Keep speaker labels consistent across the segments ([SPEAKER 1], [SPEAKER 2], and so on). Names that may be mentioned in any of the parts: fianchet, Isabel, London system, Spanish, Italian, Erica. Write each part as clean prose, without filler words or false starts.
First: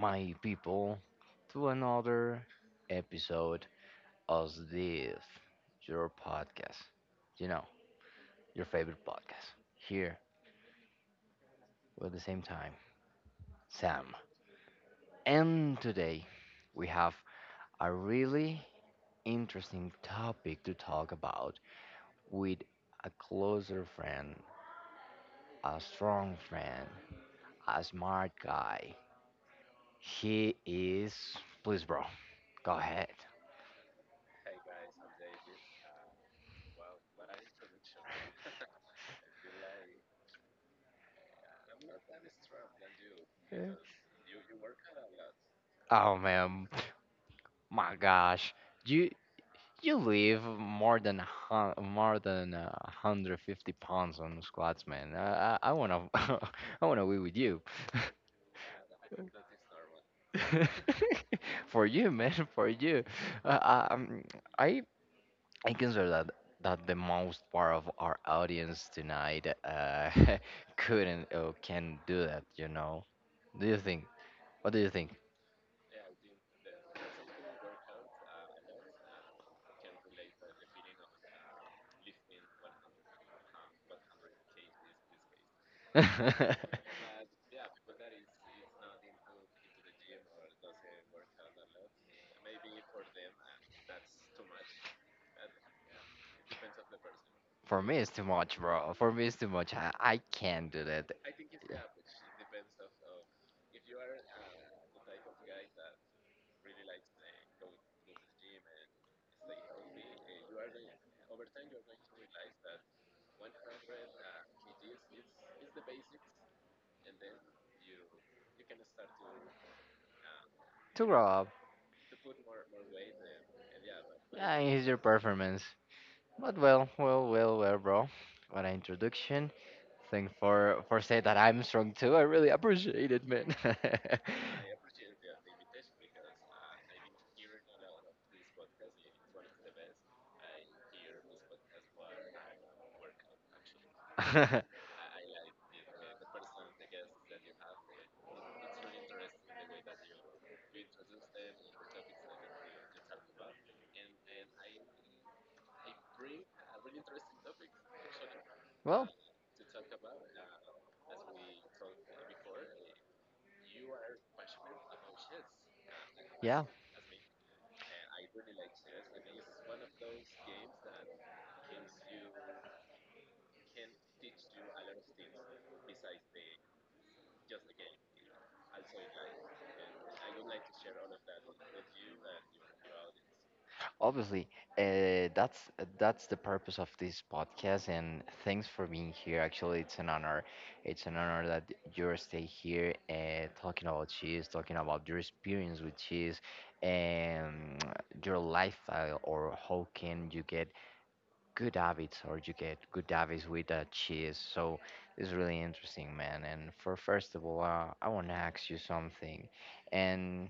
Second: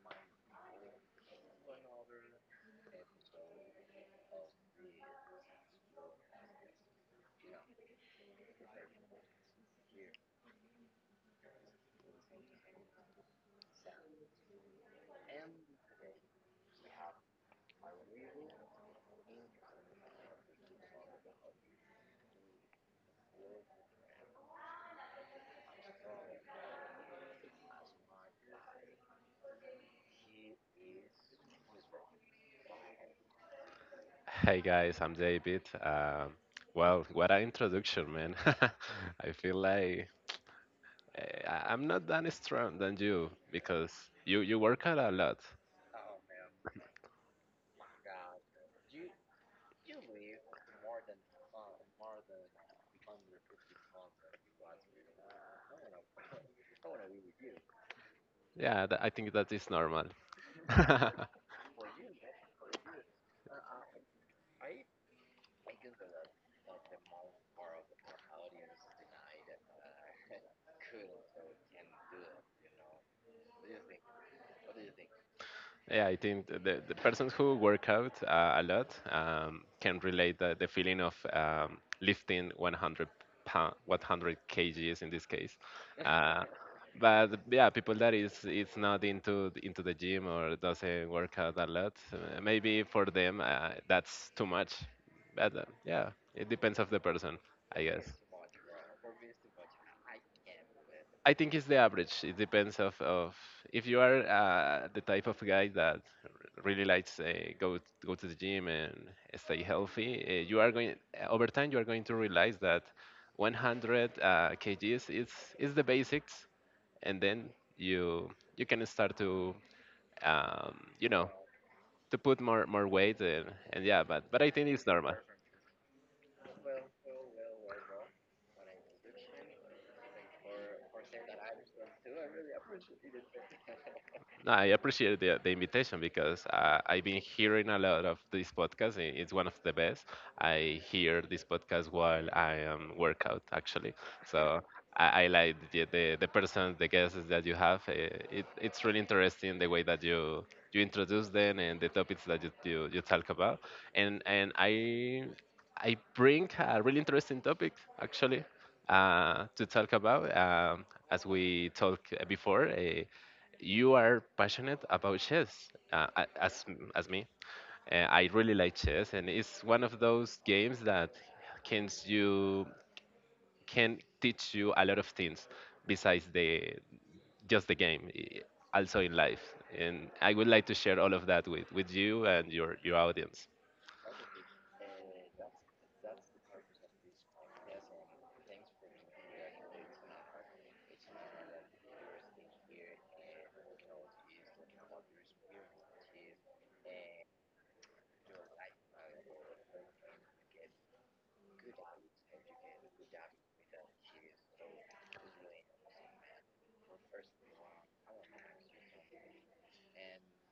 [SPEAKER 1] my people, to another episode of this, your podcast. You know, your favorite podcast. Here, we're at the same time, Sam. And today, we have a really interesting topic to talk about with a closer friend, a strong friend, a smart guy. He is. Please, bro, go ahead.
[SPEAKER 2] Hey guys, I'm David. Well, what an introduction, man. I feel like I'm not that strong than you
[SPEAKER 1] Yeah.
[SPEAKER 2] because you work out a lot.
[SPEAKER 1] Oh man, my gosh, you you live more than a more than 150 pounds on squats, man. I wanna I wanna be with you.
[SPEAKER 2] Yeah, I think that is normal.
[SPEAKER 1] For you, man, for you. Uh, um, I I consider that the most part of our audience tonight couldn't or can do that. You know? Do you think? What do you think?
[SPEAKER 2] Yeah, I think the persons who work out a lot can relate the feeling of lifting 100 pound, 100 kgs in this case. Uh, but yeah, people that is it's not into into the gym or doesn't work out a lot, maybe for them that's too much. But yeah, it depends of the person,
[SPEAKER 1] For
[SPEAKER 2] I
[SPEAKER 1] me,
[SPEAKER 2] guess.
[SPEAKER 1] it's too much, bro. For me, it's too much. I can't do that.
[SPEAKER 2] I think it's the average. It depends of if you are the type of guy that really likes go go to the gym and stay healthy. You are going over time. You are going to realize that 100 kgs is the basics, and then you you can start to um,
[SPEAKER 1] To
[SPEAKER 2] you
[SPEAKER 1] grow
[SPEAKER 2] know
[SPEAKER 1] up,
[SPEAKER 2] to put more weight and yeah. But I
[SPEAKER 1] yeah,
[SPEAKER 2] think it's
[SPEAKER 1] here's your
[SPEAKER 2] normal.
[SPEAKER 1] performance. But well, bro. What an introduction. Thanks for saying that I'm strong too. I really appreciate it, man.
[SPEAKER 2] No, I appreciate the invitation because I've been hearing a lot of this podcast. It's one of the best. I hear this podcast while I am workout actually. So I like the person, the guests that you have. It's really interesting the way that you introduce them and the topics that you talk about. And I bring a really interesting topic actually
[SPEAKER 1] Well,
[SPEAKER 2] to talk about. As we talked before. You are passionate about chess,
[SPEAKER 1] yeah.
[SPEAKER 2] as me. I really like chess, and it's one of those games that can you can teach you a lot of things besides the just the game, also in life. And I would like to share all of that with you and your audience.
[SPEAKER 1] Obviously, uh, that's that's the purpose of this podcast, and thanks for being here. Actually, it's an honor. It's an honor that you stay here talking about cheese, talking about your experience with cheese, and your lifestyle, or how can you get good habits, or you get good habits with cheese. So it's really interesting, man. And for first of all, I want to ask you something, and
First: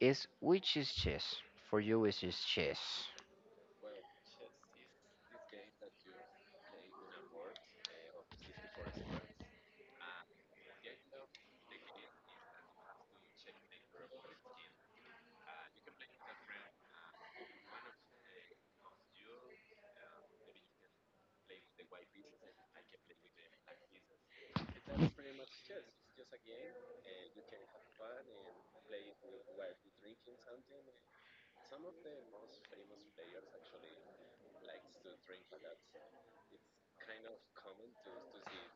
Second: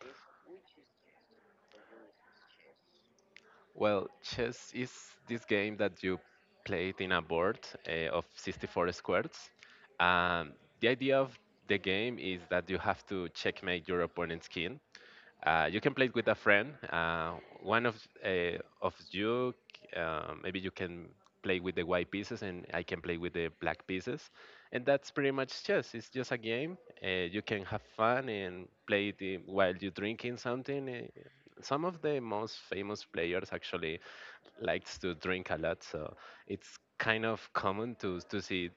[SPEAKER 1] is which is cheese for you? Is cheese?
[SPEAKER 2] Well, chess is this game that you play it in a board of 64 squares. Um, the idea of the game is that you have to checkmate your opponent's king. You can play it with a friend. One of you, maybe you can play with the white pieces, and I can play with the black pieces, and that's pretty much chess. It's just a game. You can have fun and play it while you're drinking something. Uh, some of the most famous players actually likes to drink a lot, so it's kind of common to see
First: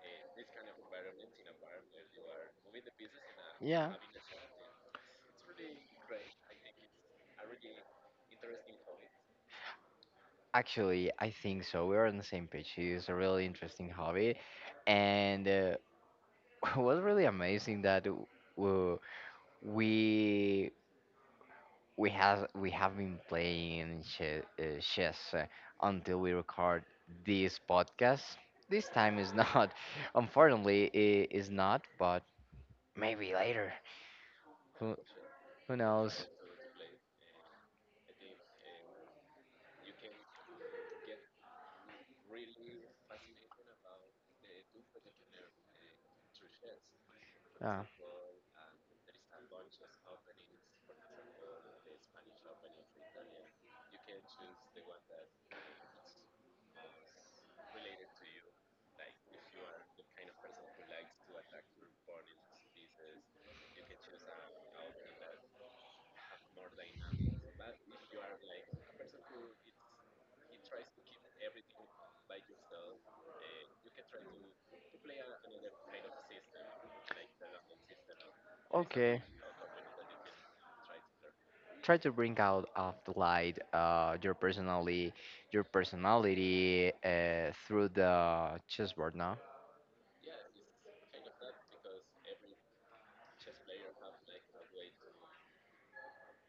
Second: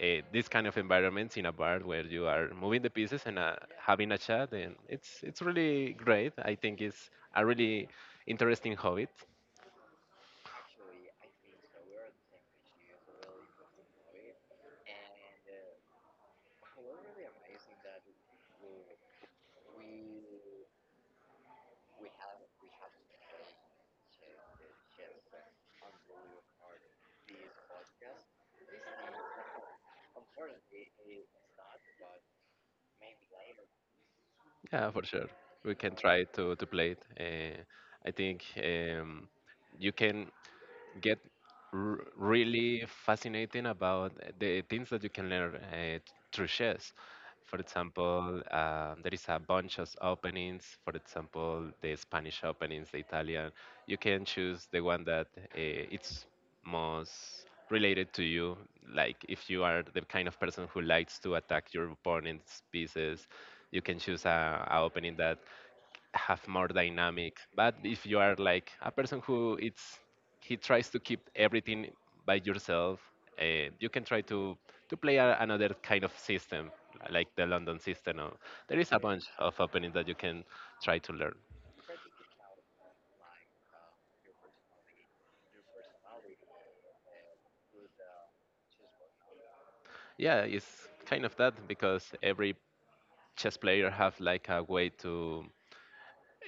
[SPEAKER 2] this kind of environments in a bar where you are moving the pieces and
[SPEAKER 1] Yeah.
[SPEAKER 2] having a chat, and it's really great. I think it's a really interesting hobby.
[SPEAKER 1] Actually, I think so. We're on the same page. It's a really interesting hobby, and was really amazing that w- we we have we have been playing chess until we record this podcast. This time is not, unfortunately, I is not. But maybe later.
[SPEAKER 2] Yeah,
[SPEAKER 1] Who
[SPEAKER 2] for sure, we
[SPEAKER 1] who
[SPEAKER 2] can try
[SPEAKER 1] knows?
[SPEAKER 2] to play it. I think you can get really fascinating about the things that you can learn through chess. For
[SPEAKER 1] Ah,
[SPEAKER 2] example, there is a bunch of openings. For example, the Spanish openings, the Italian. You can choose the one that it's most related to you. Like if you are the kind of person who likes to attack your opponent's pieces, you can choose a opening that have more dynamic. But if you are like a person who it's he tries to keep everything by yourself, you can try to play another kind of system like the London system. Or, there is a
[SPEAKER 1] okay.
[SPEAKER 2] bunch of openings that you can try to learn.
[SPEAKER 1] Try to bring out of the light your personality through the chessboard. No,
[SPEAKER 2] Yeah, it's kind of that because every chess player have like a way to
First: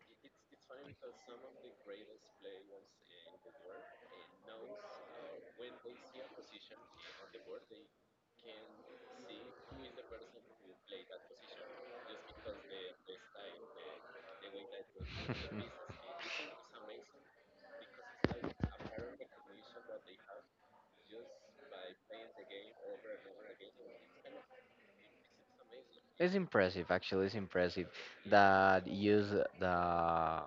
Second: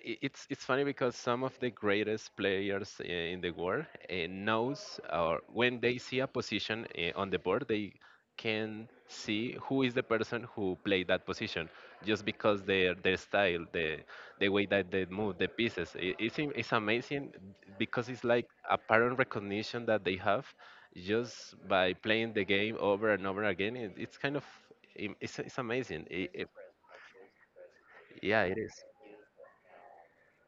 [SPEAKER 2] it's funny because some of the greatest players in the world knows or when they see a position on the board they can see who is the person who played that position just because their style the way that they move the pieces. It's amazing because it's like a pattern recognition that they have just by playing the game over and over again. It's kind of it's amazing.
[SPEAKER 1] it's impressive. Actually, it's impressive
[SPEAKER 2] Yeah, it is.
[SPEAKER 1] that use the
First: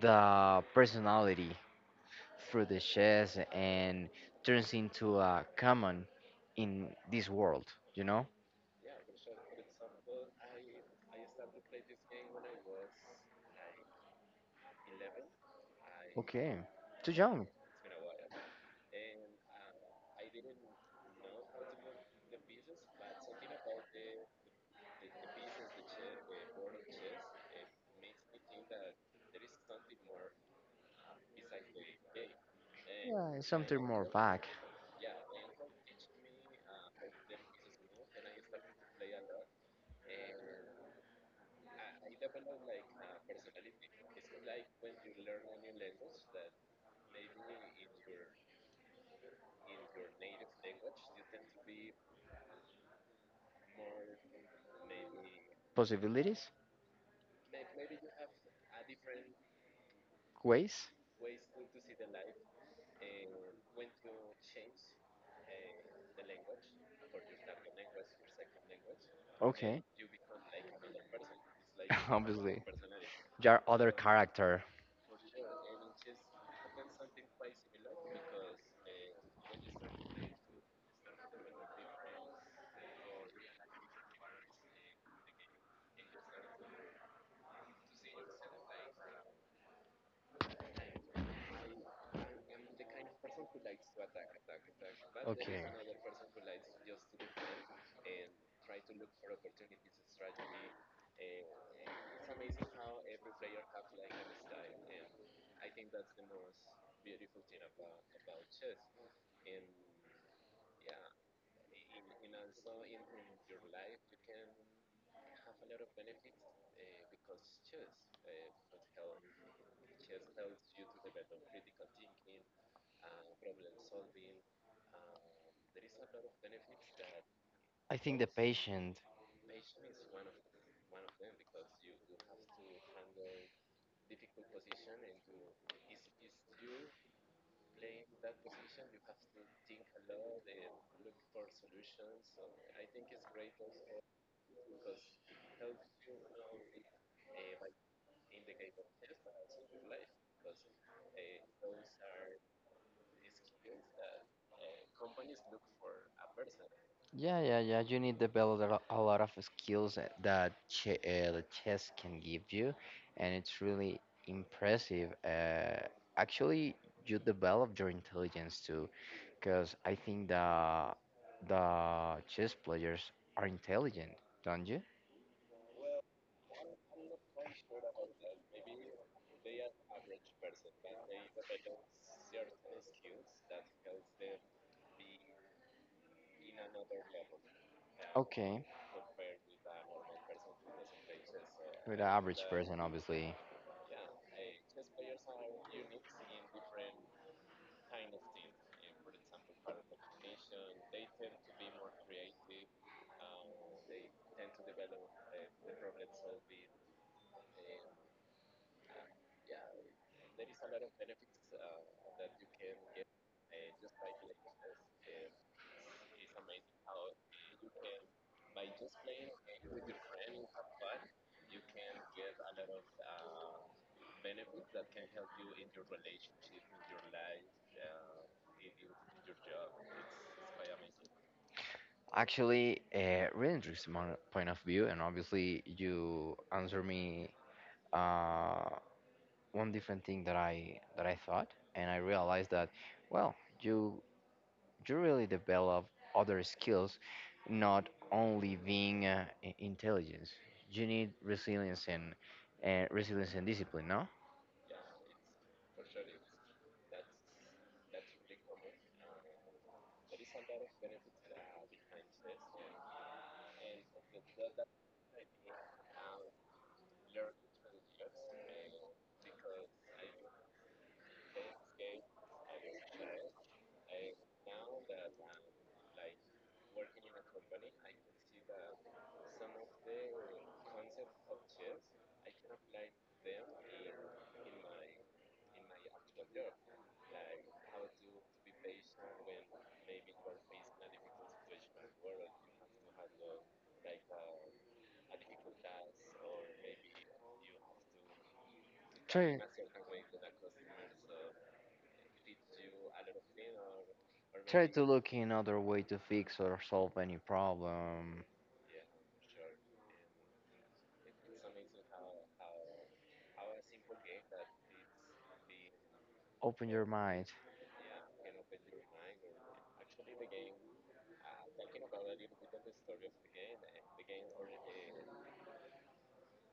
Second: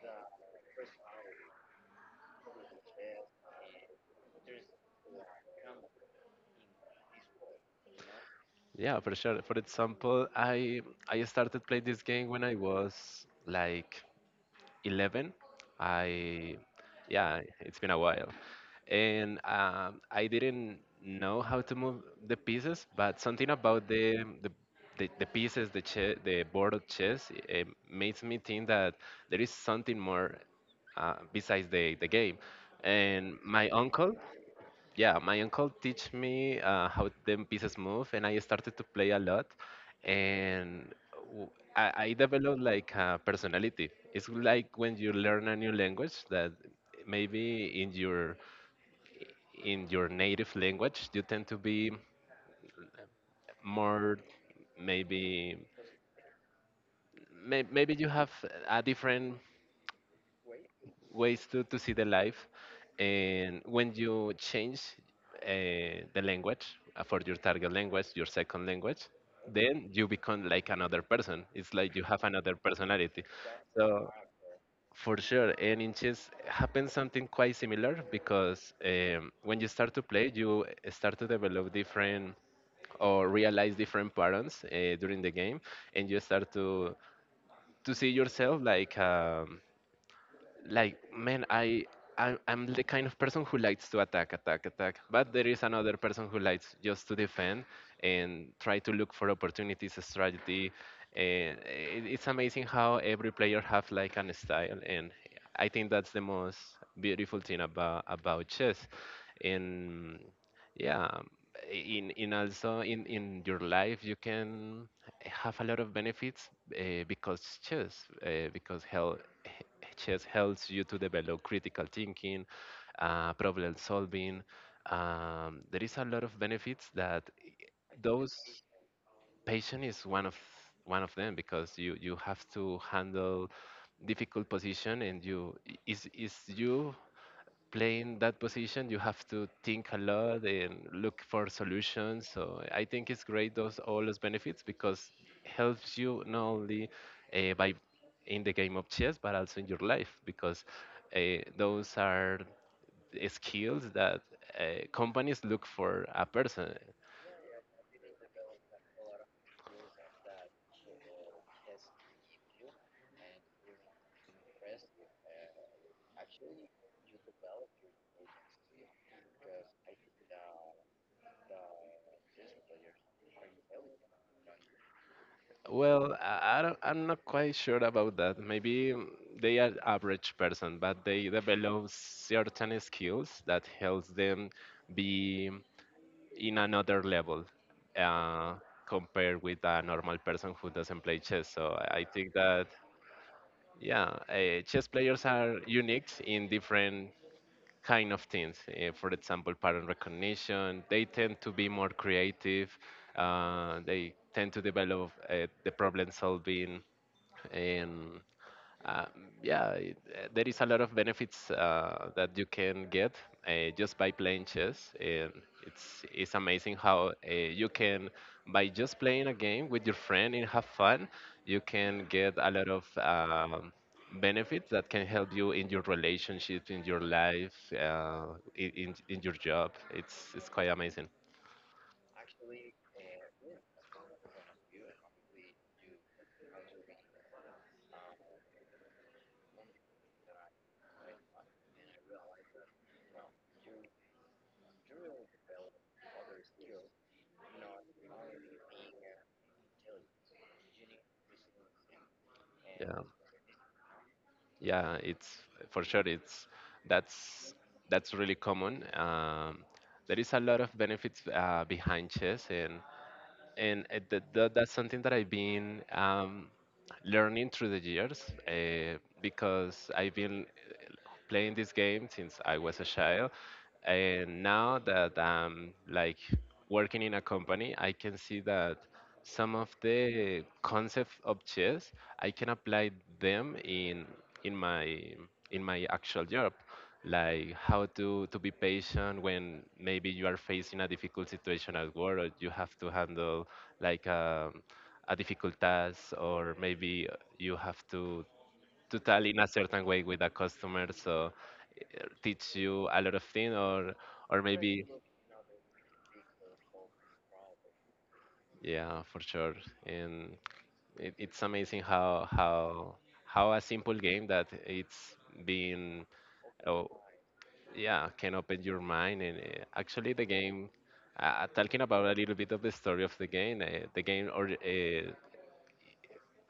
[SPEAKER 1] personality through the chess and turns into a common in this world. You know.
[SPEAKER 2] Yeah, for sure. For example, I started playing this game when I was like 11. I
[SPEAKER 1] Okay. Too
[SPEAKER 2] Yeah,
[SPEAKER 1] young.
[SPEAKER 2] it's been a while, and I didn't know how to move the pieces, but something about the pieces, the board of chess, it makes me think that there is something more besides the game. And
[SPEAKER 1] Yeah,
[SPEAKER 2] my
[SPEAKER 1] something more
[SPEAKER 2] uncle,
[SPEAKER 1] vague.
[SPEAKER 2] yeah, my uncle teach me how them pieces move, and I started to play a lot, and w- I developed like a personality. It's like when you learn a new language that maybe in your native language you tend to be more maybe
[SPEAKER 1] Possibilities?
[SPEAKER 2] maybe you have a different
[SPEAKER 1] Ways?
[SPEAKER 2] ways to see the life. And when you change uh, the language for your target language, your second language,
[SPEAKER 1] Okay.
[SPEAKER 2] then you become like another person. It's like you have another
[SPEAKER 1] Obviously.
[SPEAKER 2] personality.
[SPEAKER 1] Your other
[SPEAKER 2] So
[SPEAKER 1] character.
[SPEAKER 2] for sure, and in chess happens something quite similar because when you start to play, you start to develop different or realize different patterns during the game, and you start to see yourself like. Like man I'm the kind of person who likes to attack, but there
[SPEAKER 1] Okay.
[SPEAKER 2] is another person who likes just to defend and try to look for opportunities, strategy. And it's amazing how every player have like an style. And I think that's the most beautiful thing about chess. And yeah, in also in your life you can have a lot of benefits because chess because health h- chess helps you to develop critical thinking, problem solving. There is a lot of benefits that
[SPEAKER 1] I think the
[SPEAKER 2] those
[SPEAKER 1] patient.
[SPEAKER 2] patient is one of them because you have to handle difficult position, and you is you playing that position, you have to think a lot and look for solutions. So I think it's great those all those benefits because helps you not only by in the game of chess but also in your life because those are skills that companies look for a person.
[SPEAKER 1] Yeah, you need to develop a a lot of skills that that ch the chess can give you, and it's really impressive. Actually, you develop your intelligence too. Because I think the chess players are intelligent, don't you?
[SPEAKER 2] Well, I don't, I'm not quite sure about that. Maybe they are average person, but they develop certain skills that helps them be in another level uh,
[SPEAKER 1] Okay,
[SPEAKER 2] compared with a normal person who doesn't play chess. So
[SPEAKER 1] with
[SPEAKER 2] I
[SPEAKER 1] an
[SPEAKER 2] think
[SPEAKER 1] average
[SPEAKER 2] that
[SPEAKER 1] person, obviously.
[SPEAKER 2] yeah, chess players are unique in different kind of things. For example, pattern recognition. They tend to be more creative. They tend to develop the problem solving. And. Uh, yeah, there is a lot of benefits that you can get just by playing chess, and it's amazing how you can by just playing a game with your friend and have fun, you can get a lot of benefits that can help you in your relationship, in your life, in in your job. It's quite amazing.
[SPEAKER 1] Actually, really interesting point of view, and obviously you answer me uh, one different thing that I thought, and I realized that, well, you really develop other skills, not only being intelligence. You need resilience and
[SPEAKER 2] Yeah.
[SPEAKER 1] discipline. No,
[SPEAKER 2] Yeah, it's for sure. It's that's that's really common. There is a lot of benefits behind chess, and that's something that I've been learning through the years because I've been playing this game since I was a child, and now that I'm like working in a company, I can see that some of the concepts of chess I can apply them in in my in my actual job like how to be patient when maybe you are facing a difficult situation at work, or you have to handle like a difficult task, or maybe you have to tell
[SPEAKER 1] try
[SPEAKER 2] in a certain way with a customer. So teach you a lot of things, or
[SPEAKER 1] try to
[SPEAKER 2] maybe
[SPEAKER 1] look in other way to fix or solve any problem.
[SPEAKER 2] yeah, for sure. And it's amazing how a simple game that it's been
[SPEAKER 1] Open
[SPEAKER 2] uh,
[SPEAKER 1] your mind.
[SPEAKER 2] yeah can open your mind. And actually the game, talking about a little bit of the story of the game, the game or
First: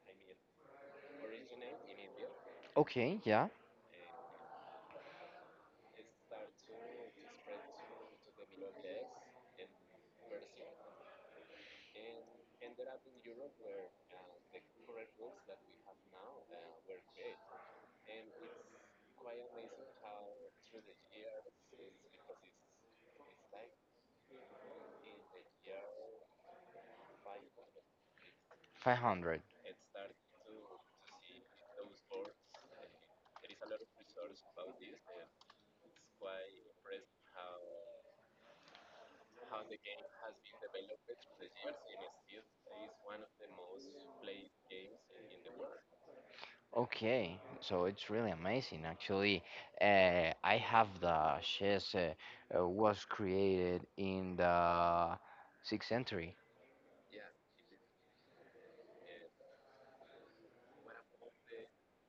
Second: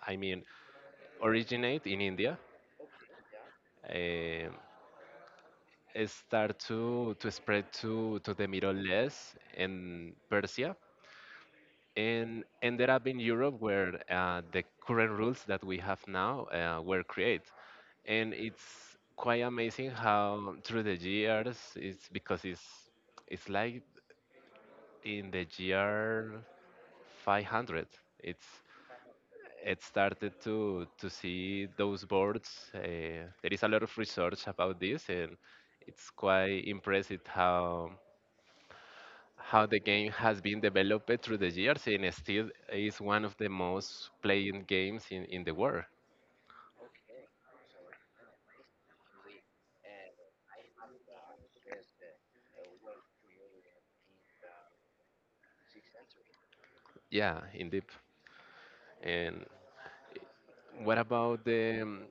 [SPEAKER 2] I mean originate in India.
[SPEAKER 1] Okay, yeah,
[SPEAKER 2] Um, it start to spread to the Middle East and Persia, and ended up in Europe where the current rules that we have now were created. And it's quite amazing how through the years, it's because it's like in the year 500. It's
[SPEAKER 1] 500.
[SPEAKER 2] it started to see those boards. There is a lot of research about this, and it's quite impressive how the game has been developed through the years, and still is one of the most played games in the world.
[SPEAKER 1] Okay, so it's really amazing actually. I have the chess was created in the 6th century.
[SPEAKER 2] Yeah, indeed. And what about the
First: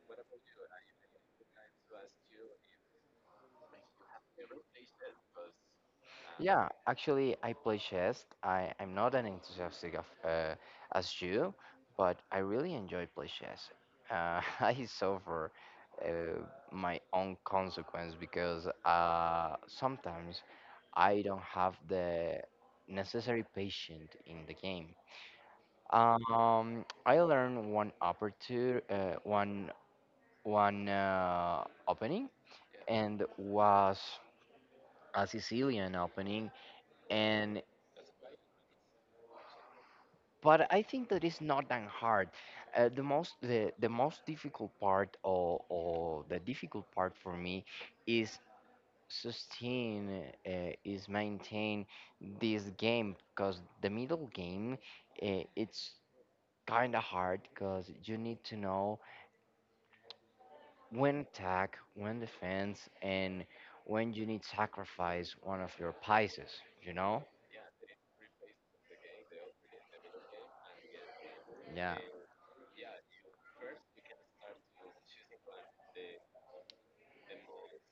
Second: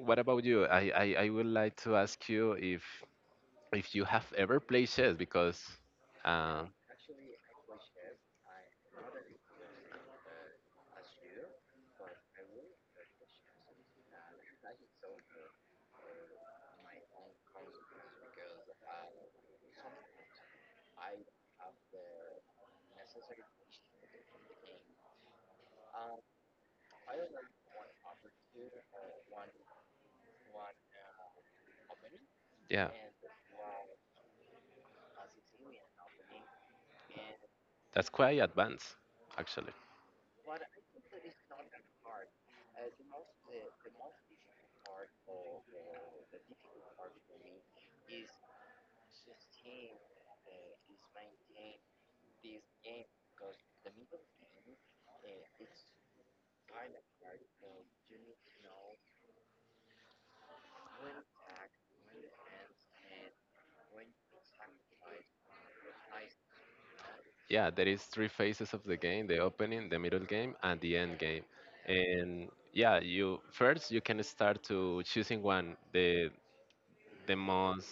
[SPEAKER 2] what about you? I would like to ask you if you have ever played chess because uh,
[SPEAKER 1] Yeah, actually, I play chess. I'm not an enthusiastic of as you, but I really enjoy play chess. I suffer uh, my own consequence because sometimes I don't have the necessary patience in the game. I learned one aperture, one one opening,
[SPEAKER 2] yeah.
[SPEAKER 1] and was a Sicilian opening, and
[SPEAKER 2] That's quite advanced, actually.
[SPEAKER 1] but I think that it's not that hard. The most difficult part or the difficult part for me is sustain is maintain this game because the middle game it's kind of hard because you need to know when attack, when defense, and when you need sacrifice one of your pieces. You know,
[SPEAKER 2] Yeah, there is three phases of the game: the opening, the middle game, and the end game.
[SPEAKER 1] yeah,
[SPEAKER 2] And yeah, you first you can start to choosing one the most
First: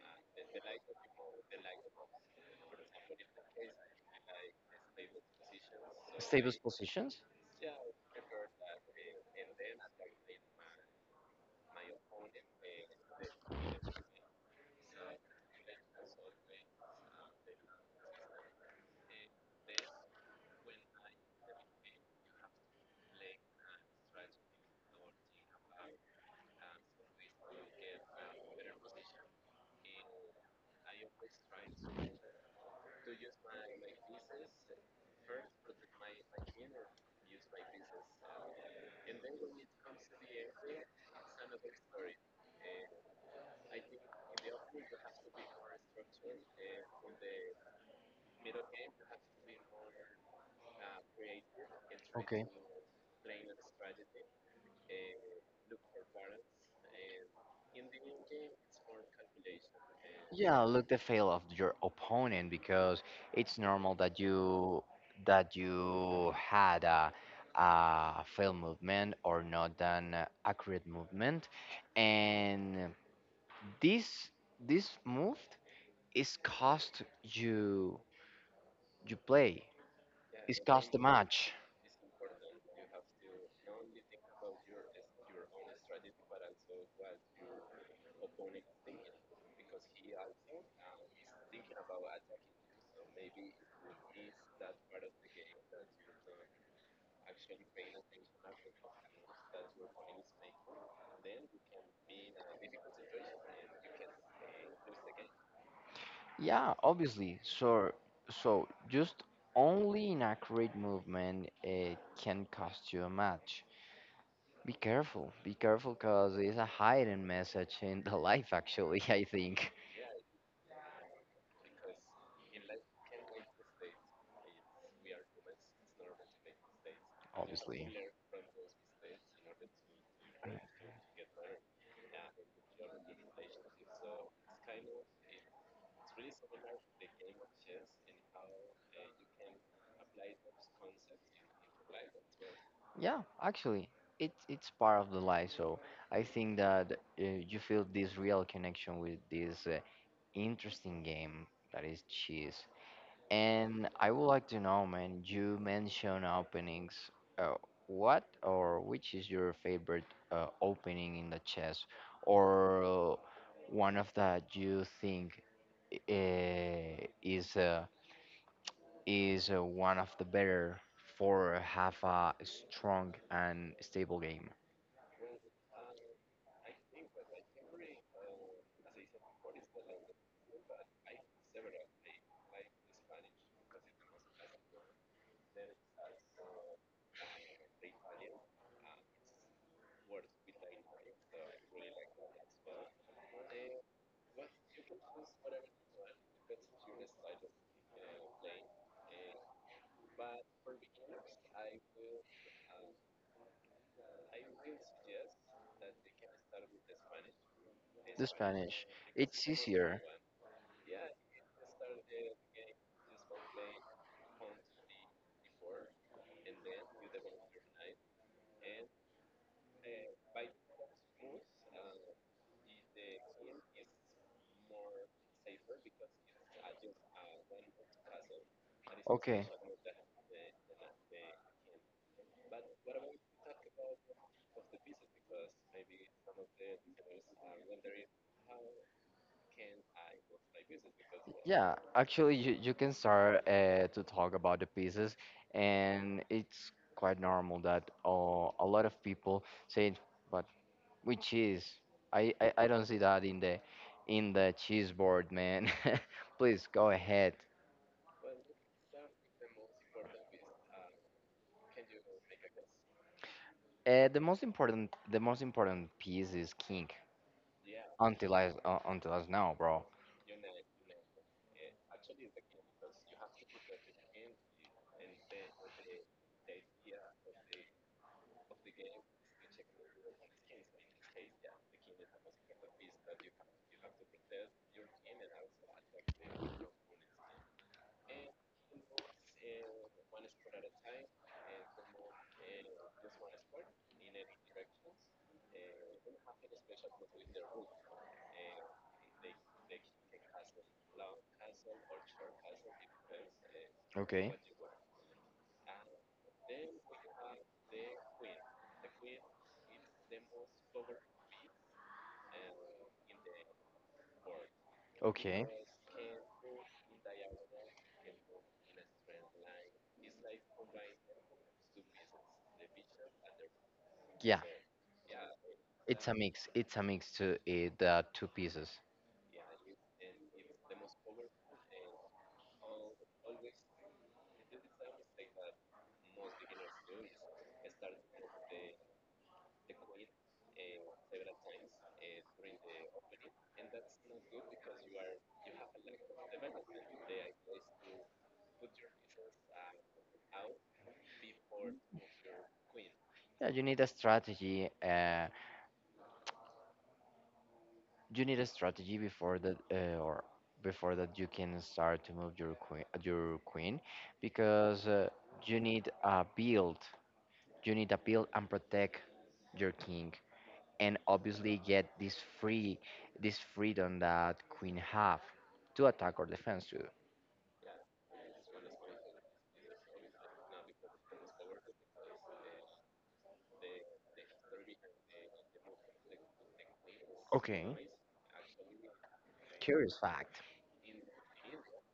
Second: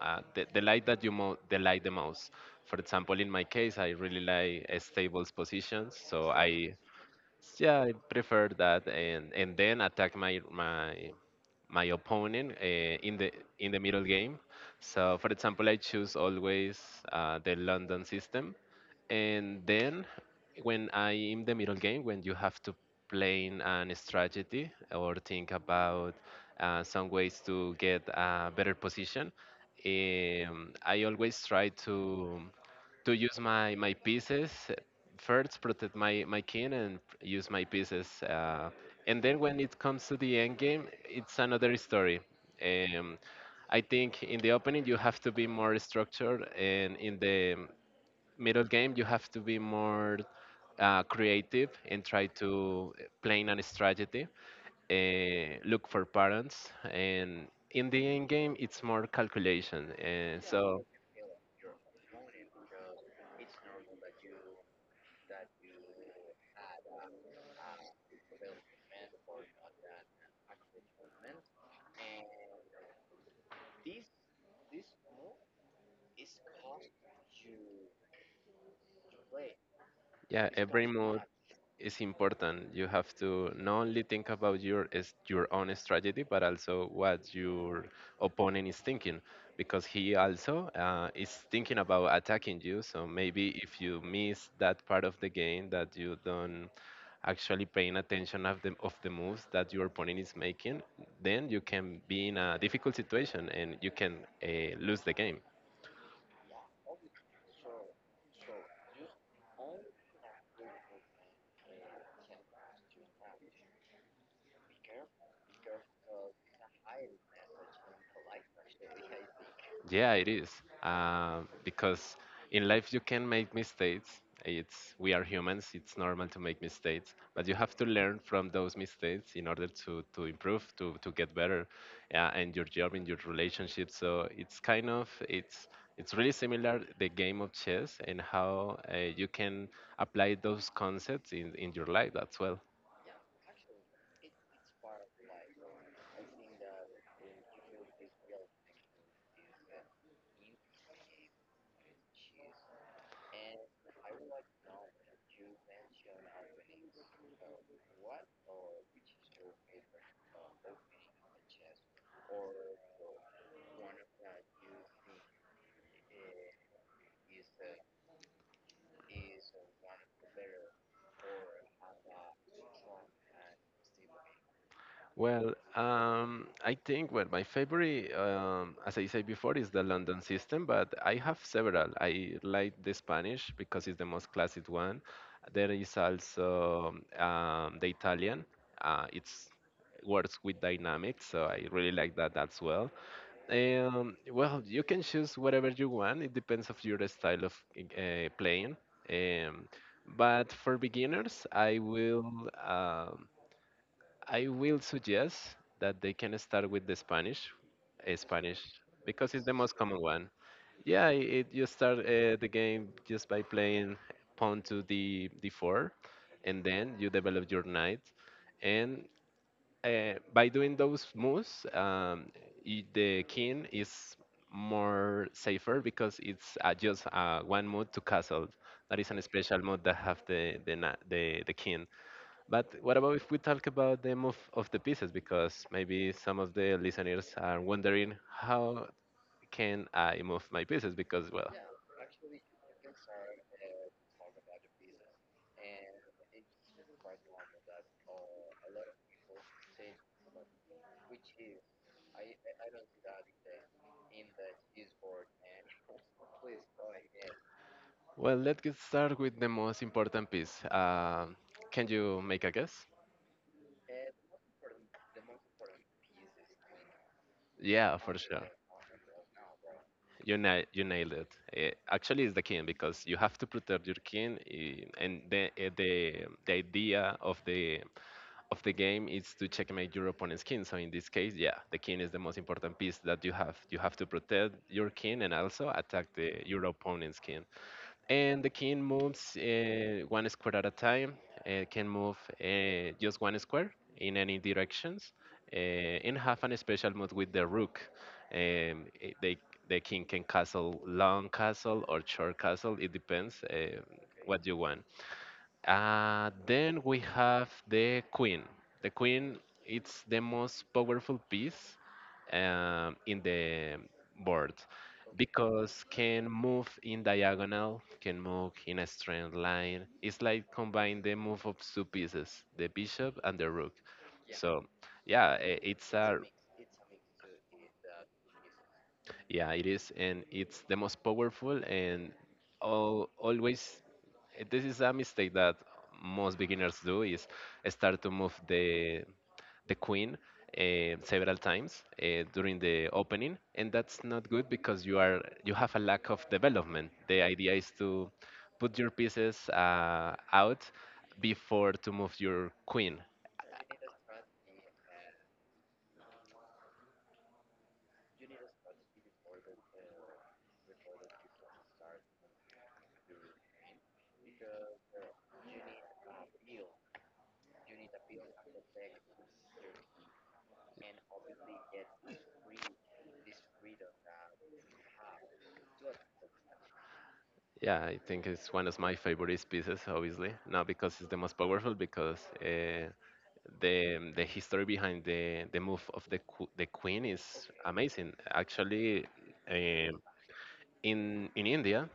[SPEAKER 2] the light that you mo- the light the most. For example, in my case, I really like stables positions, so
[SPEAKER 1] stable
[SPEAKER 2] I.
[SPEAKER 1] positions.
[SPEAKER 2] Yeah, I prefer that, and then attack my my opponent in the middle game. So, for example, I choose always the London system, and then when I in the middle game, when you have to plan an strategy or think about some ways to get a better position, I always try to use my pieces first protect my king and use my pieces and then when it comes to the end game it's another story. um, I think in the opening you have to be more structured, and in the middle game you have to be more creative and try to plan a strategy, look for patterns, and in the end game it's more calculation. Yeah,
[SPEAKER 1] Yeah,
[SPEAKER 2] so.
[SPEAKER 1] look the fail of your opponent because it's normal that you had a fail movement or not an accurate movement, and this this move is cost you you play.
[SPEAKER 2] Yeah,
[SPEAKER 1] It's
[SPEAKER 2] every
[SPEAKER 1] cost the
[SPEAKER 2] move
[SPEAKER 1] match.
[SPEAKER 2] is important. You have to not only think about your own strategy, but also what your opponent is thinking, because he also is thinking about attacking you. So maybe if you miss that part of the game, that you don't actually paying attention of the moves that your opponent is making, then you can be in a difficult situation and you can lose the game.
[SPEAKER 1] Yeah, obviously. So just only inaccurate movement it can cost you a match. Be careful. Be careful because it's a hidden message in the life, actually, I think.
[SPEAKER 2] Yeah, it is. Because in life you can make mistakes. It's we are humans. It's normal to make mistakes, but you have to
[SPEAKER 1] Obviously.
[SPEAKER 2] learn from those mistakes in order to improve, to get better, yeah, and your job, in your relationship. So it's kind of, it's really similar the game of chess and how you can apply those concepts in your life as well.
[SPEAKER 1] Yeah, actually, it's part of the life. So I think that you feel this real connection with this interesting game that is chess. And I would like to know, man, you mentioned openings. Uh, what or which is your favorite opening in the chess, or one of that you think is one of the better for have a strong and stable game.
[SPEAKER 2] Well, I think, well, my favorite, as I said before, is the London system, but I have several. I like the Spanish because it's the most classic one. There is also the Italian. It's works with dynamics, so I really like that as well. Well, you can choose whatever you want. It depends of your style of playing. Um, but for beginners, I will. um I will suggest that they can start with the Spanish,
[SPEAKER 1] The
[SPEAKER 2] Spanish,
[SPEAKER 1] Spanish,
[SPEAKER 2] because it's
[SPEAKER 1] it's
[SPEAKER 2] the most common
[SPEAKER 1] easier.
[SPEAKER 2] one. Yeah, it, you start the game just by playing pawn to d d4, and then you develop your knight, and by doing those moves, the king is more safer because it's just one move to castle. That is a
[SPEAKER 1] Okay,
[SPEAKER 2] special move that have the the king. But what about if we talk about the move of the pieces? Because maybe some of the listeners are wondering how can I move my pieces? Because well,
[SPEAKER 1] yeah, actually, you can start to talk about the pieces, and it's quite normal that a lot of people say, "But with cheese, I don't see that in the cheese board, man." Please go ahead.
[SPEAKER 2] well, let's get start with the most important piece. Can you make a guess?
[SPEAKER 1] The most important piece is King.
[SPEAKER 2] Yeah, for sure.
[SPEAKER 1] Until as now, bro.
[SPEAKER 2] You nailed it. Eh, actually, it's the king because you have to protect your king, eh, and the the idea of the game is to checkmate your opponent's king. So in this case, yeah, the king is the most important piece that you have. You have to protect your king and also attack the your opponent's king. And the king moves one square at a time. Can move just one square in any directions, uh, and have an special move with the rook. Um, i- they the king can castle long castle or short castle. It depends
[SPEAKER 1] Okay.
[SPEAKER 2] what you want. Then we have the Queen. The Queen, it's the most powerful piece in the board
[SPEAKER 1] Okay.
[SPEAKER 2] because can move in diagonal, can move in a straight line. It's like combine the move of two pieces, the bishop and the rook.
[SPEAKER 1] Yeah,
[SPEAKER 2] So yeah, it's
[SPEAKER 1] it's a
[SPEAKER 2] a.
[SPEAKER 1] mix. It's a mix to the two pieces.
[SPEAKER 2] Yeah, it is, and it's the most powerful, and all, always this is a mistake that most beginners do is start to move the queen several times during the opening, and that's not good because you are you have a lack of development. The idea is to put your pieces out before to move your queen.
[SPEAKER 1] Yeah, you need a strategy. You need a strategy before that, or before that you can start to move your queen, because you need a build. You need a build and protect your king, and obviously get this free this freedom that queen have to attack or defense too.
[SPEAKER 2] Yeah, I think it's one of my favorite pieces, obviously. Not because it's the most powerful, because the history behind the move of the the queen is
[SPEAKER 1] Okay,
[SPEAKER 2] amazing. Actually,
[SPEAKER 1] curious
[SPEAKER 2] um
[SPEAKER 1] fact.
[SPEAKER 2] in India,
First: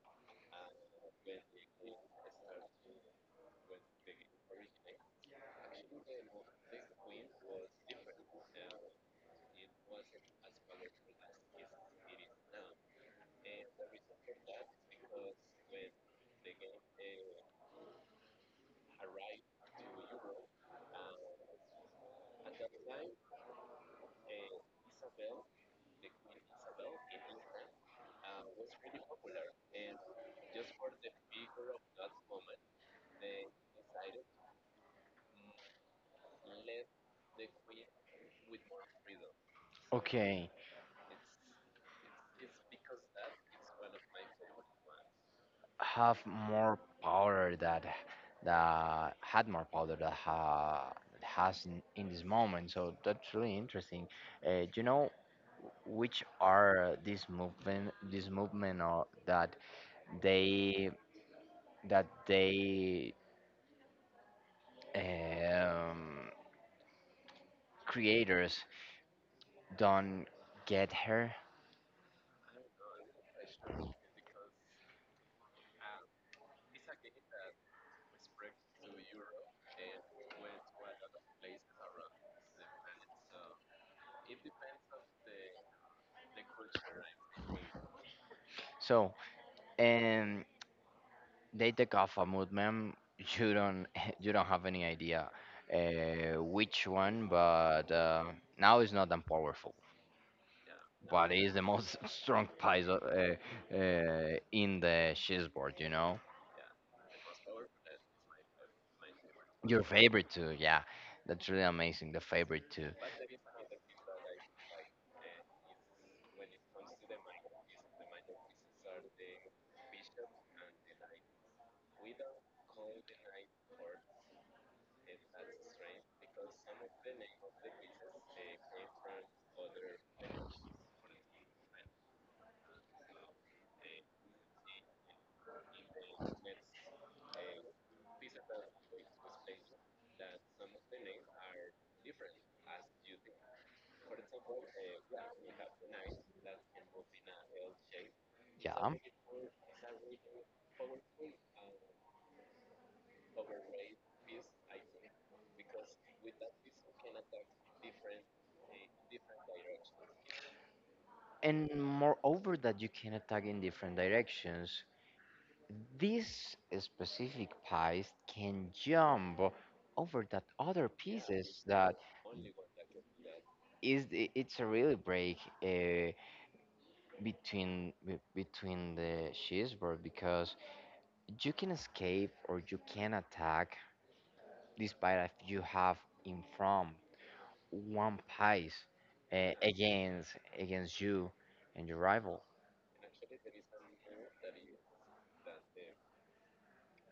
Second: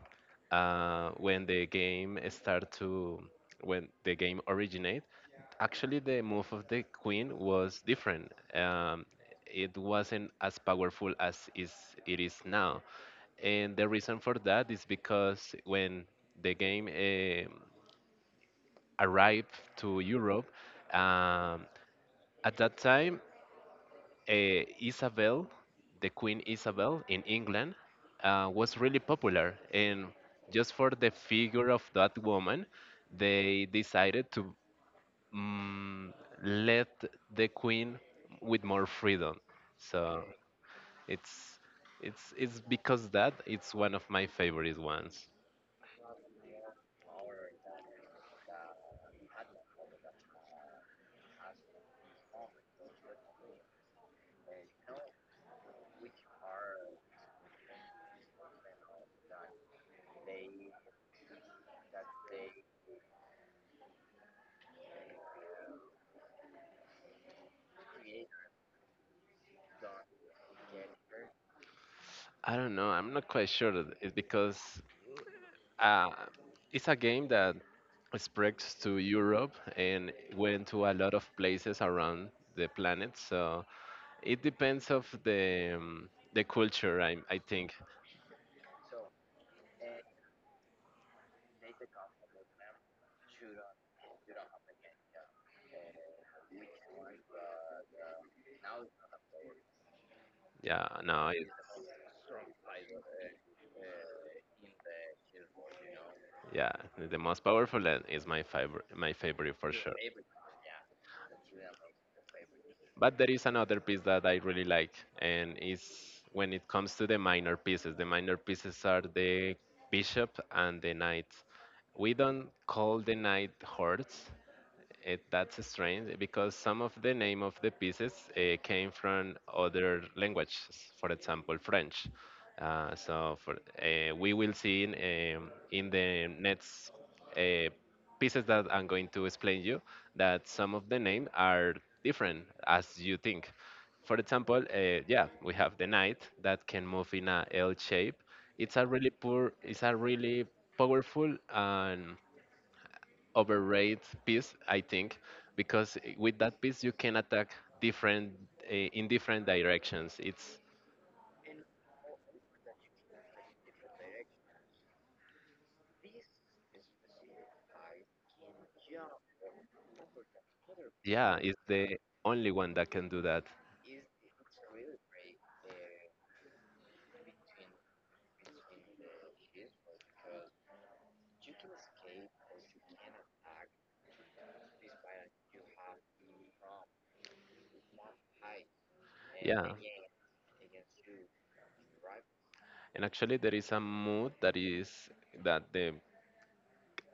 [SPEAKER 2] when the game start to when the game originate, actually the move of the queen was different. It wasn't as powerful as is it is now, and the reason for that is because when the game arrived to Europe, at that time uh, Isabel, the Queen Isabel in England, was really popular. And just for the figure of that woman, they decided to mm, let the Queen with more freedom. So
[SPEAKER 1] Okay,
[SPEAKER 2] it's it's because that it's one of my favorite ones.
[SPEAKER 1] have more power that that had more power that ha, that has in this moment. So that's really interesting. Do you know which are this movement or that they they um, creators don't get her.
[SPEAKER 2] I don't know. I'm not quite sure. that It's because uh, it's a game that spreads to Europe and went to a lot of places around the planet. So it depends of the culture. I think
[SPEAKER 1] So, and they take off a movement. You don't you don't have any idea which one, but now it's not that powerful.
[SPEAKER 2] yeah. No,
[SPEAKER 1] But
[SPEAKER 2] it,
[SPEAKER 1] it's the most strong pies in the chessboard. You know,
[SPEAKER 2] yeah, the most powerful and is my favorite. My favorite for
[SPEAKER 1] your
[SPEAKER 2] sure.
[SPEAKER 1] favorite too. Yeah, that's really amazing. The favorite too.
[SPEAKER 2] But there is another piece that I really like, and is when it comes to the minor pieces. The minor pieces are the bishop and the knight. We don't call the knight hordes. It, that's strange because some of the name of the pieces came from other languages, for example, French. Uh, so for, we will see in the next uh, pieces that I'm going to explain you that some of the name are different as you think. For example, yeah, we have the knight that can move in a L shape.
[SPEAKER 1] Yeah.
[SPEAKER 2] It's a really powerful and overrated piece, I think, because with that piece you can attack different in different directions. It's
[SPEAKER 1] And moreover, that you can attack in different directions. These specific piece can jump over that other
[SPEAKER 2] yeah, it's
[SPEAKER 1] pieces
[SPEAKER 2] the
[SPEAKER 1] that
[SPEAKER 2] only one that can do that.
[SPEAKER 1] is it's a really break uh, between between the cheeseburger because you can escape or you can attack despite if you have in front one piece
[SPEAKER 2] Yeah,
[SPEAKER 1] against you and your rival,
[SPEAKER 2] and actually there is a mood that is that the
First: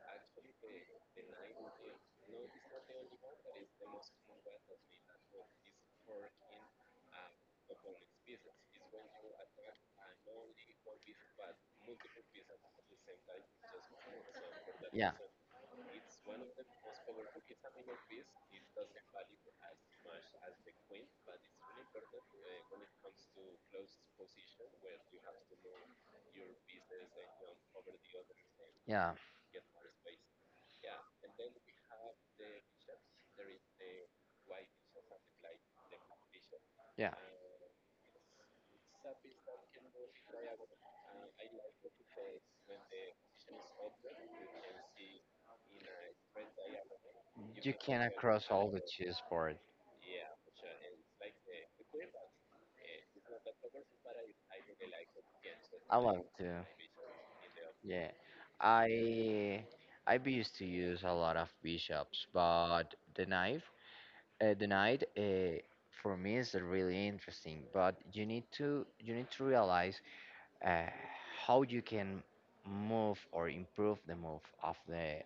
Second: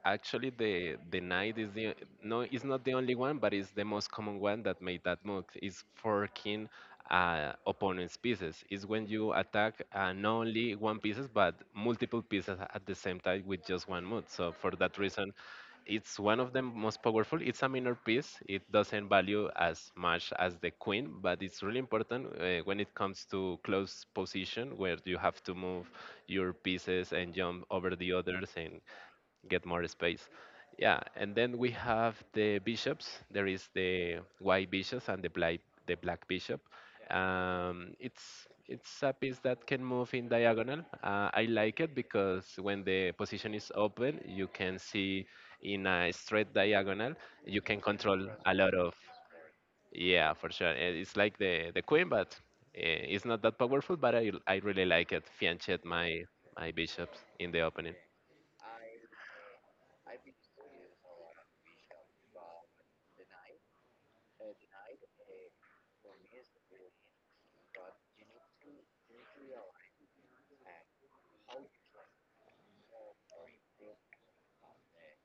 [SPEAKER 2] Actually, the knight is the no, it's not the only one, but it's the most common one that made that move. It's forking opponent's pieces. It's when you attack not only one pieces but multiple pieces at the same time with just one move. So for that
[SPEAKER 1] yeah
[SPEAKER 2] reason, it's one of the most powerful. It's a minor piece. It doesn't value as much as the queen, but it's really important when it comes to close position where you have to move your pieces and jump over the others and
[SPEAKER 1] yeah
[SPEAKER 2] get more space. Yeah, and then we have the bishops. There is the white bishops and the black bishop.
[SPEAKER 1] yeah,
[SPEAKER 2] It's a piece that can move in diagonal. I like it because when the position is open, you can see in a straight diagonal. You
[SPEAKER 1] you
[SPEAKER 2] can
[SPEAKER 1] cannot
[SPEAKER 2] control
[SPEAKER 1] cross
[SPEAKER 2] a
[SPEAKER 1] all
[SPEAKER 2] lot
[SPEAKER 1] the
[SPEAKER 2] of.
[SPEAKER 1] cheeseburger.
[SPEAKER 2] Yeah, for sure. It's like the queen, but it's not that powerful. But I really like it. Fianchet
[SPEAKER 1] I want
[SPEAKER 2] my
[SPEAKER 1] to.
[SPEAKER 2] my bishops in the opening.
[SPEAKER 1] Yeah, I I be used to use a lot of bishops, but the knife, the knight, for me is really interesting. But you need to realize uh, how you can move or improve the move of the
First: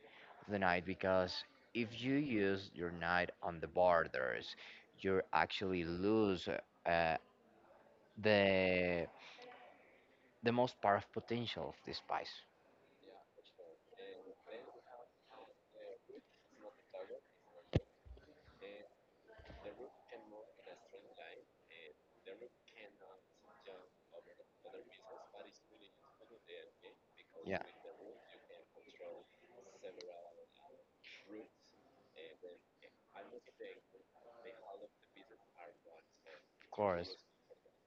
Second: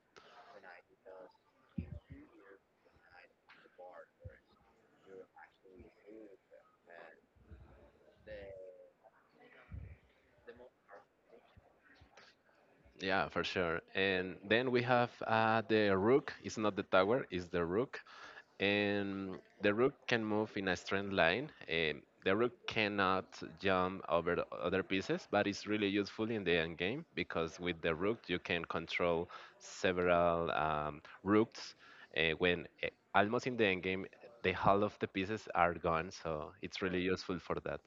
[SPEAKER 1] knight because if you use your knight on the borders, you're actually lose uh, the the most part of potential of this spice.
[SPEAKER 2] Yeah, for sure. And then we have the rook. It's not the tower, it's the rook. And the rook can move in a straight line. The rook cannot jump over the other pieces, but it's really useful in the end game
[SPEAKER 1] Yeah,
[SPEAKER 2] because with the
[SPEAKER 1] of
[SPEAKER 2] rook you can control several rooks. When Almost in the end game, the whole of the pieces are gone, so it's really
[SPEAKER 1] course.
[SPEAKER 2] useful for that.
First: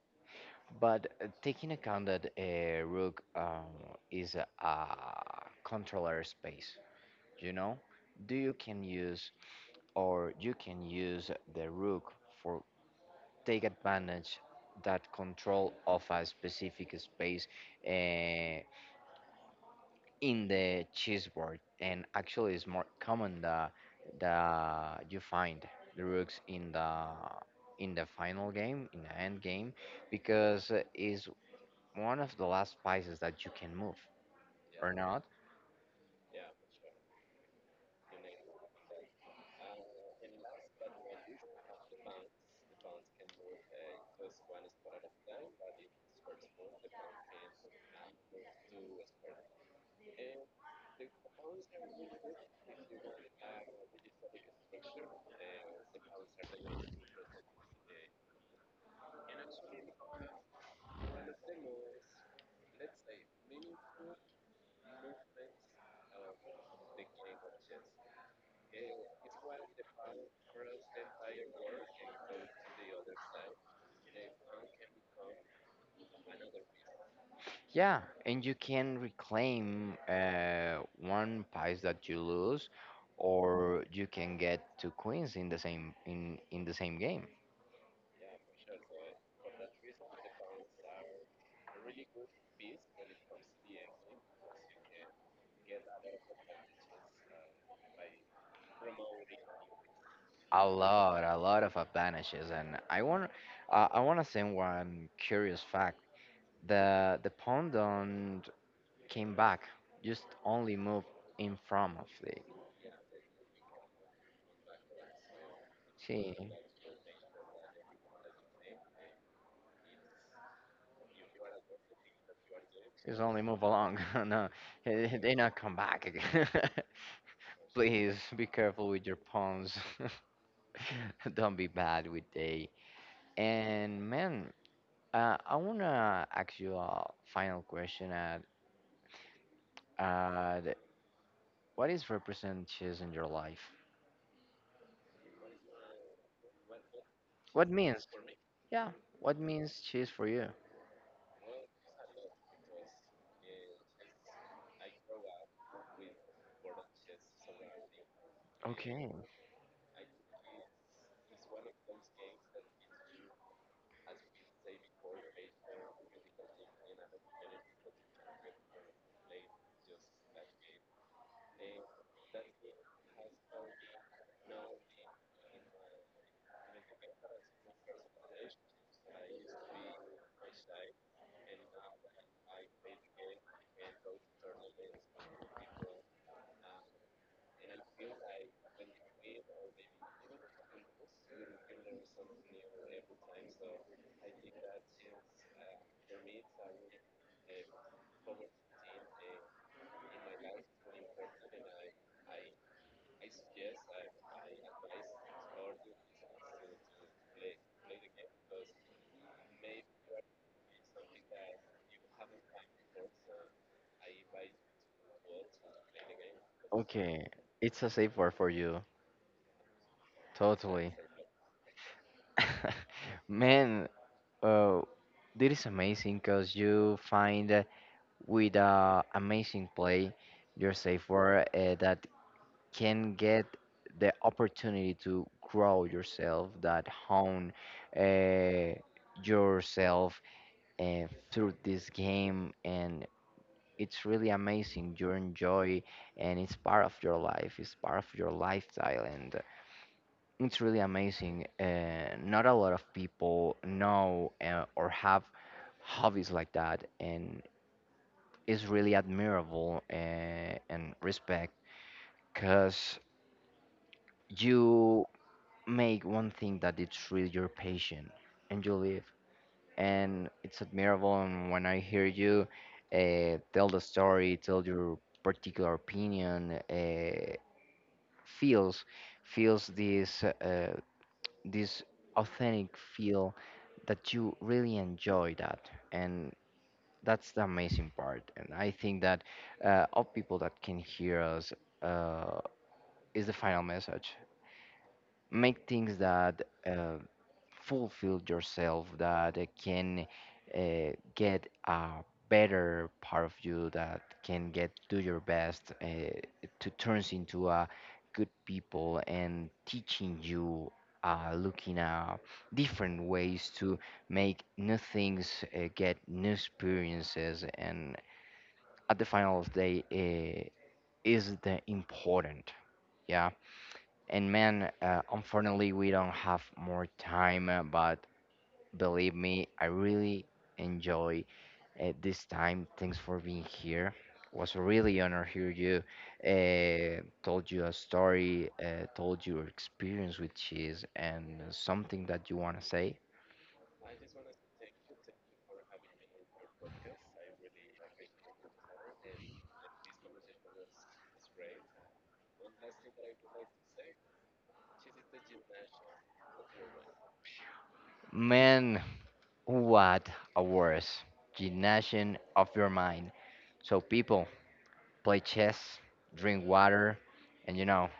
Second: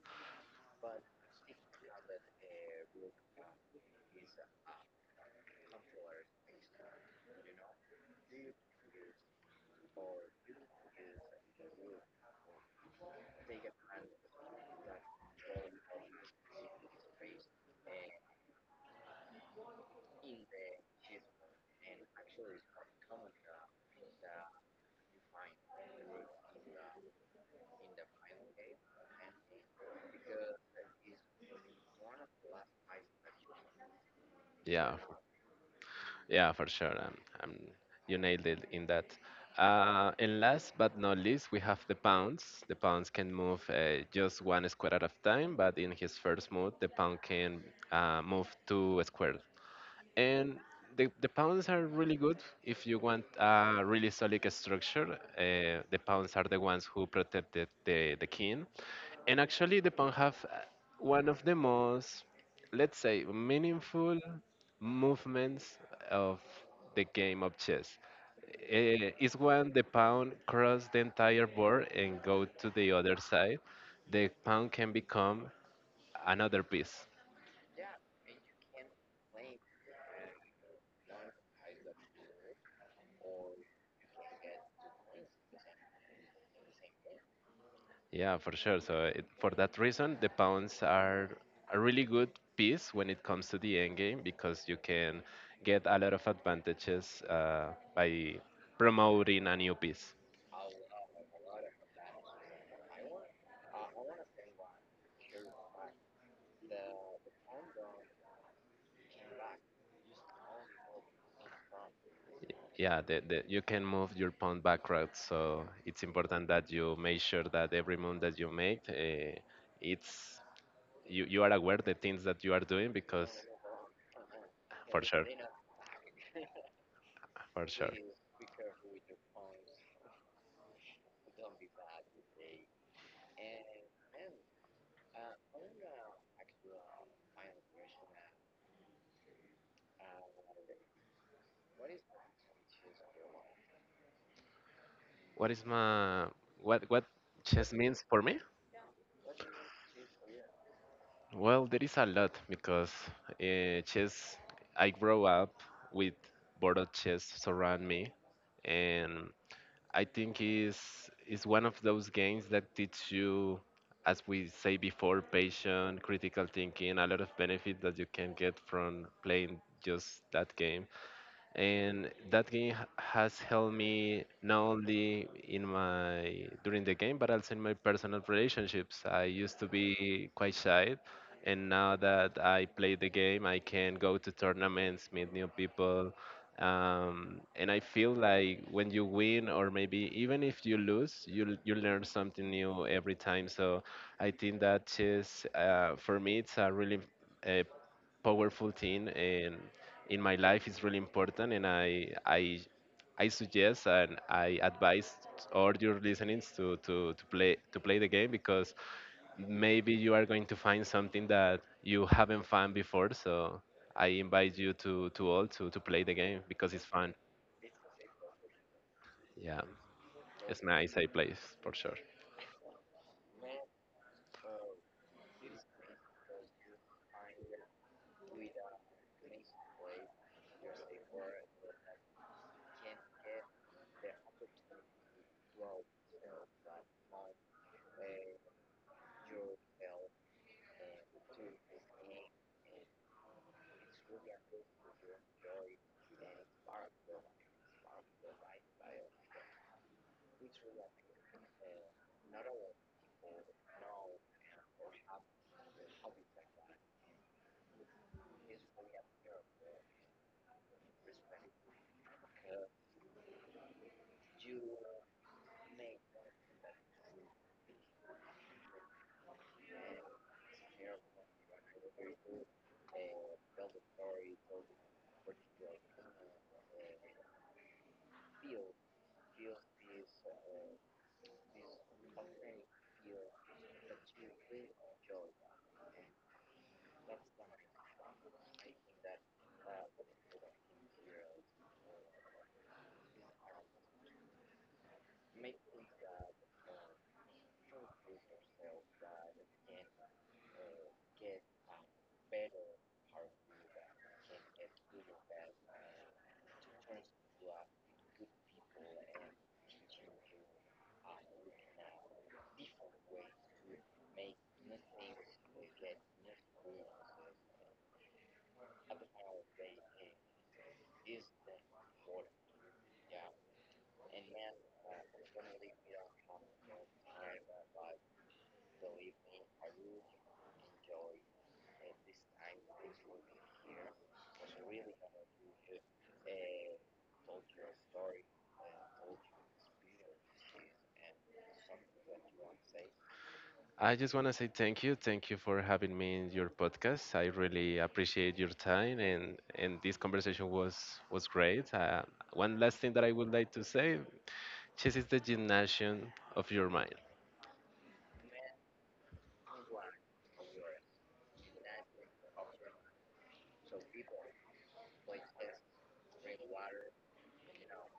[SPEAKER 1] But taking account that Rook is a controller space, you know, do you can use or you can use the Rook for take advantage that control of a specific space. Uh, in the cheese board, and actually, it's more common that you find the rooks in the final game, in the end game, because it's one of the last pieces that you can move or
[SPEAKER 2] Yeah.
[SPEAKER 1] not.
[SPEAKER 2] Yeah, for sure. Um, you nailed it in that. And last but not least, we have the pawns. The pawns can move just one square at a time, but in his first move, the pawn can move two squares, and the pounds are really good if you want a really solid structure. The pounds are the ones who protected the king. And actually, the pound have one of the most, let's say, meaningful movements of the game of chess. It's when the pound cross the entire board and go to the other side. The pound can become another piece.
[SPEAKER 1] Yeah, and you can reclaim one piece that you lose, or you can get two queens in the same game.
[SPEAKER 2] Yeah, for sure. So it, for that reason, the pawns are a really good piece when it comes to the endgame because you can get a lot of advantages by promoting a new piece.
[SPEAKER 1] A lot of advantages, and I want to say one curious fact. The pendant came back, just only moved in front of the.
[SPEAKER 2] Yeah, you can move your pawn backwards, so it's
[SPEAKER 1] She
[SPEAKER 2] important that you make sure that every move that you make, it's you, you are aware the things that you are doing
[SPEAKER 1] just
[SPEAKER 2] because,
[SPEAKER 1] only move along. No,
[SPEAKER 2] for
[SPEAKER 1] eh,
[SPEAKER 2] sure,
[SPEAKER 1] they not come back again.
[SPEAKER 2] for sure.
[SPEAKER 1] Please be careful with your pawns. Don't be bad with they. And man, I wanna ask you a final question. At uh, what is represent cheese in your life?
[SPEAKER 2] What is my what
[SPEAKER 1] What
[SPEAKER 2] chess means
[SPEAKER 1] means?
[SPEAKER 2] for me?
[SPEAKER 1] Yeah, what means cheese for you?
[SPEAKER 2] Well, there is a lot because chess. I grow up with board of chess surround me,
[SPEAKER 1] Okay,
[SPEAKER 2] and I think is one of those games that teach you, as we say before, patience, critical thinking, a lot of benefit that you can get from playing just that game, and that game has helped me not only in my during the game but also in my personal relationships. I used to be quite shy, and now that I play the game I can go to tournaments, meet new people. And I feel like when you win or maybe even if you lose you learn something new every time. So I think that chess for me it's a really uh, powerful thing, and in my life is really important, and I I suggest and I advise all your listenings to play the game because maybe you are going to find something that you haven't found before. So I invite you to all to play the game because it's fun.
[SPEAKER 1] okay, it's a safe word for you.
[SPEAKER 2] Yeah, it's
[SPEAKER 1] Totally.
[SPEAKER 2] nice I place for sure.
[SPEAKER 1] Man, uh, this is amazing because you find with amazing play your safe word that can get the opportunity to grow yourself, that hone uh, yourself uh, through this game. And it's really amazing. You enjoy, and it's part of your life, it's part of your lifestyle. And it's really amazing. Not a lot of people know or have hobbies like that, and it's really admirable and respect because you make one thing that it's really your passion and you live, and it's admirable. And when I hear you tell the story, tell your particular opinion, feels feels this. This authentic feel that you really enjoy that and that's the amazing part, and I think that all people that can hear us uh, is the final message, make things that fulfill yourself, that can get a better part of you, that can get do your best to turns into a good people and teaching you looking at different ways to make new things, get new experiences, and at the final of the day uh, is the important. Yeah, and man, unfortunately, we don't have more time, but believe me, I really enjoy this time. Thanks for being here. Was really honor to hear you. Told you a story, told your experience with cheese, and something that you want to say.
[SPEAKER 2] I just want to say thank you. Thank you for having me in your podcast. I really appreciate your time, and this conversation was great. One last thing that I would like to say: chess is the gymnasium of your mind.
[SPEAKER 1] Man, what a worse gymnasium of your mind. So people, play chess, drink water, and you know.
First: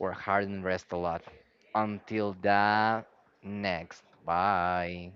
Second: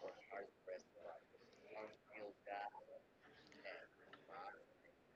[SPEAKER 1] Work hard and rest a lot. Until the next. Bye.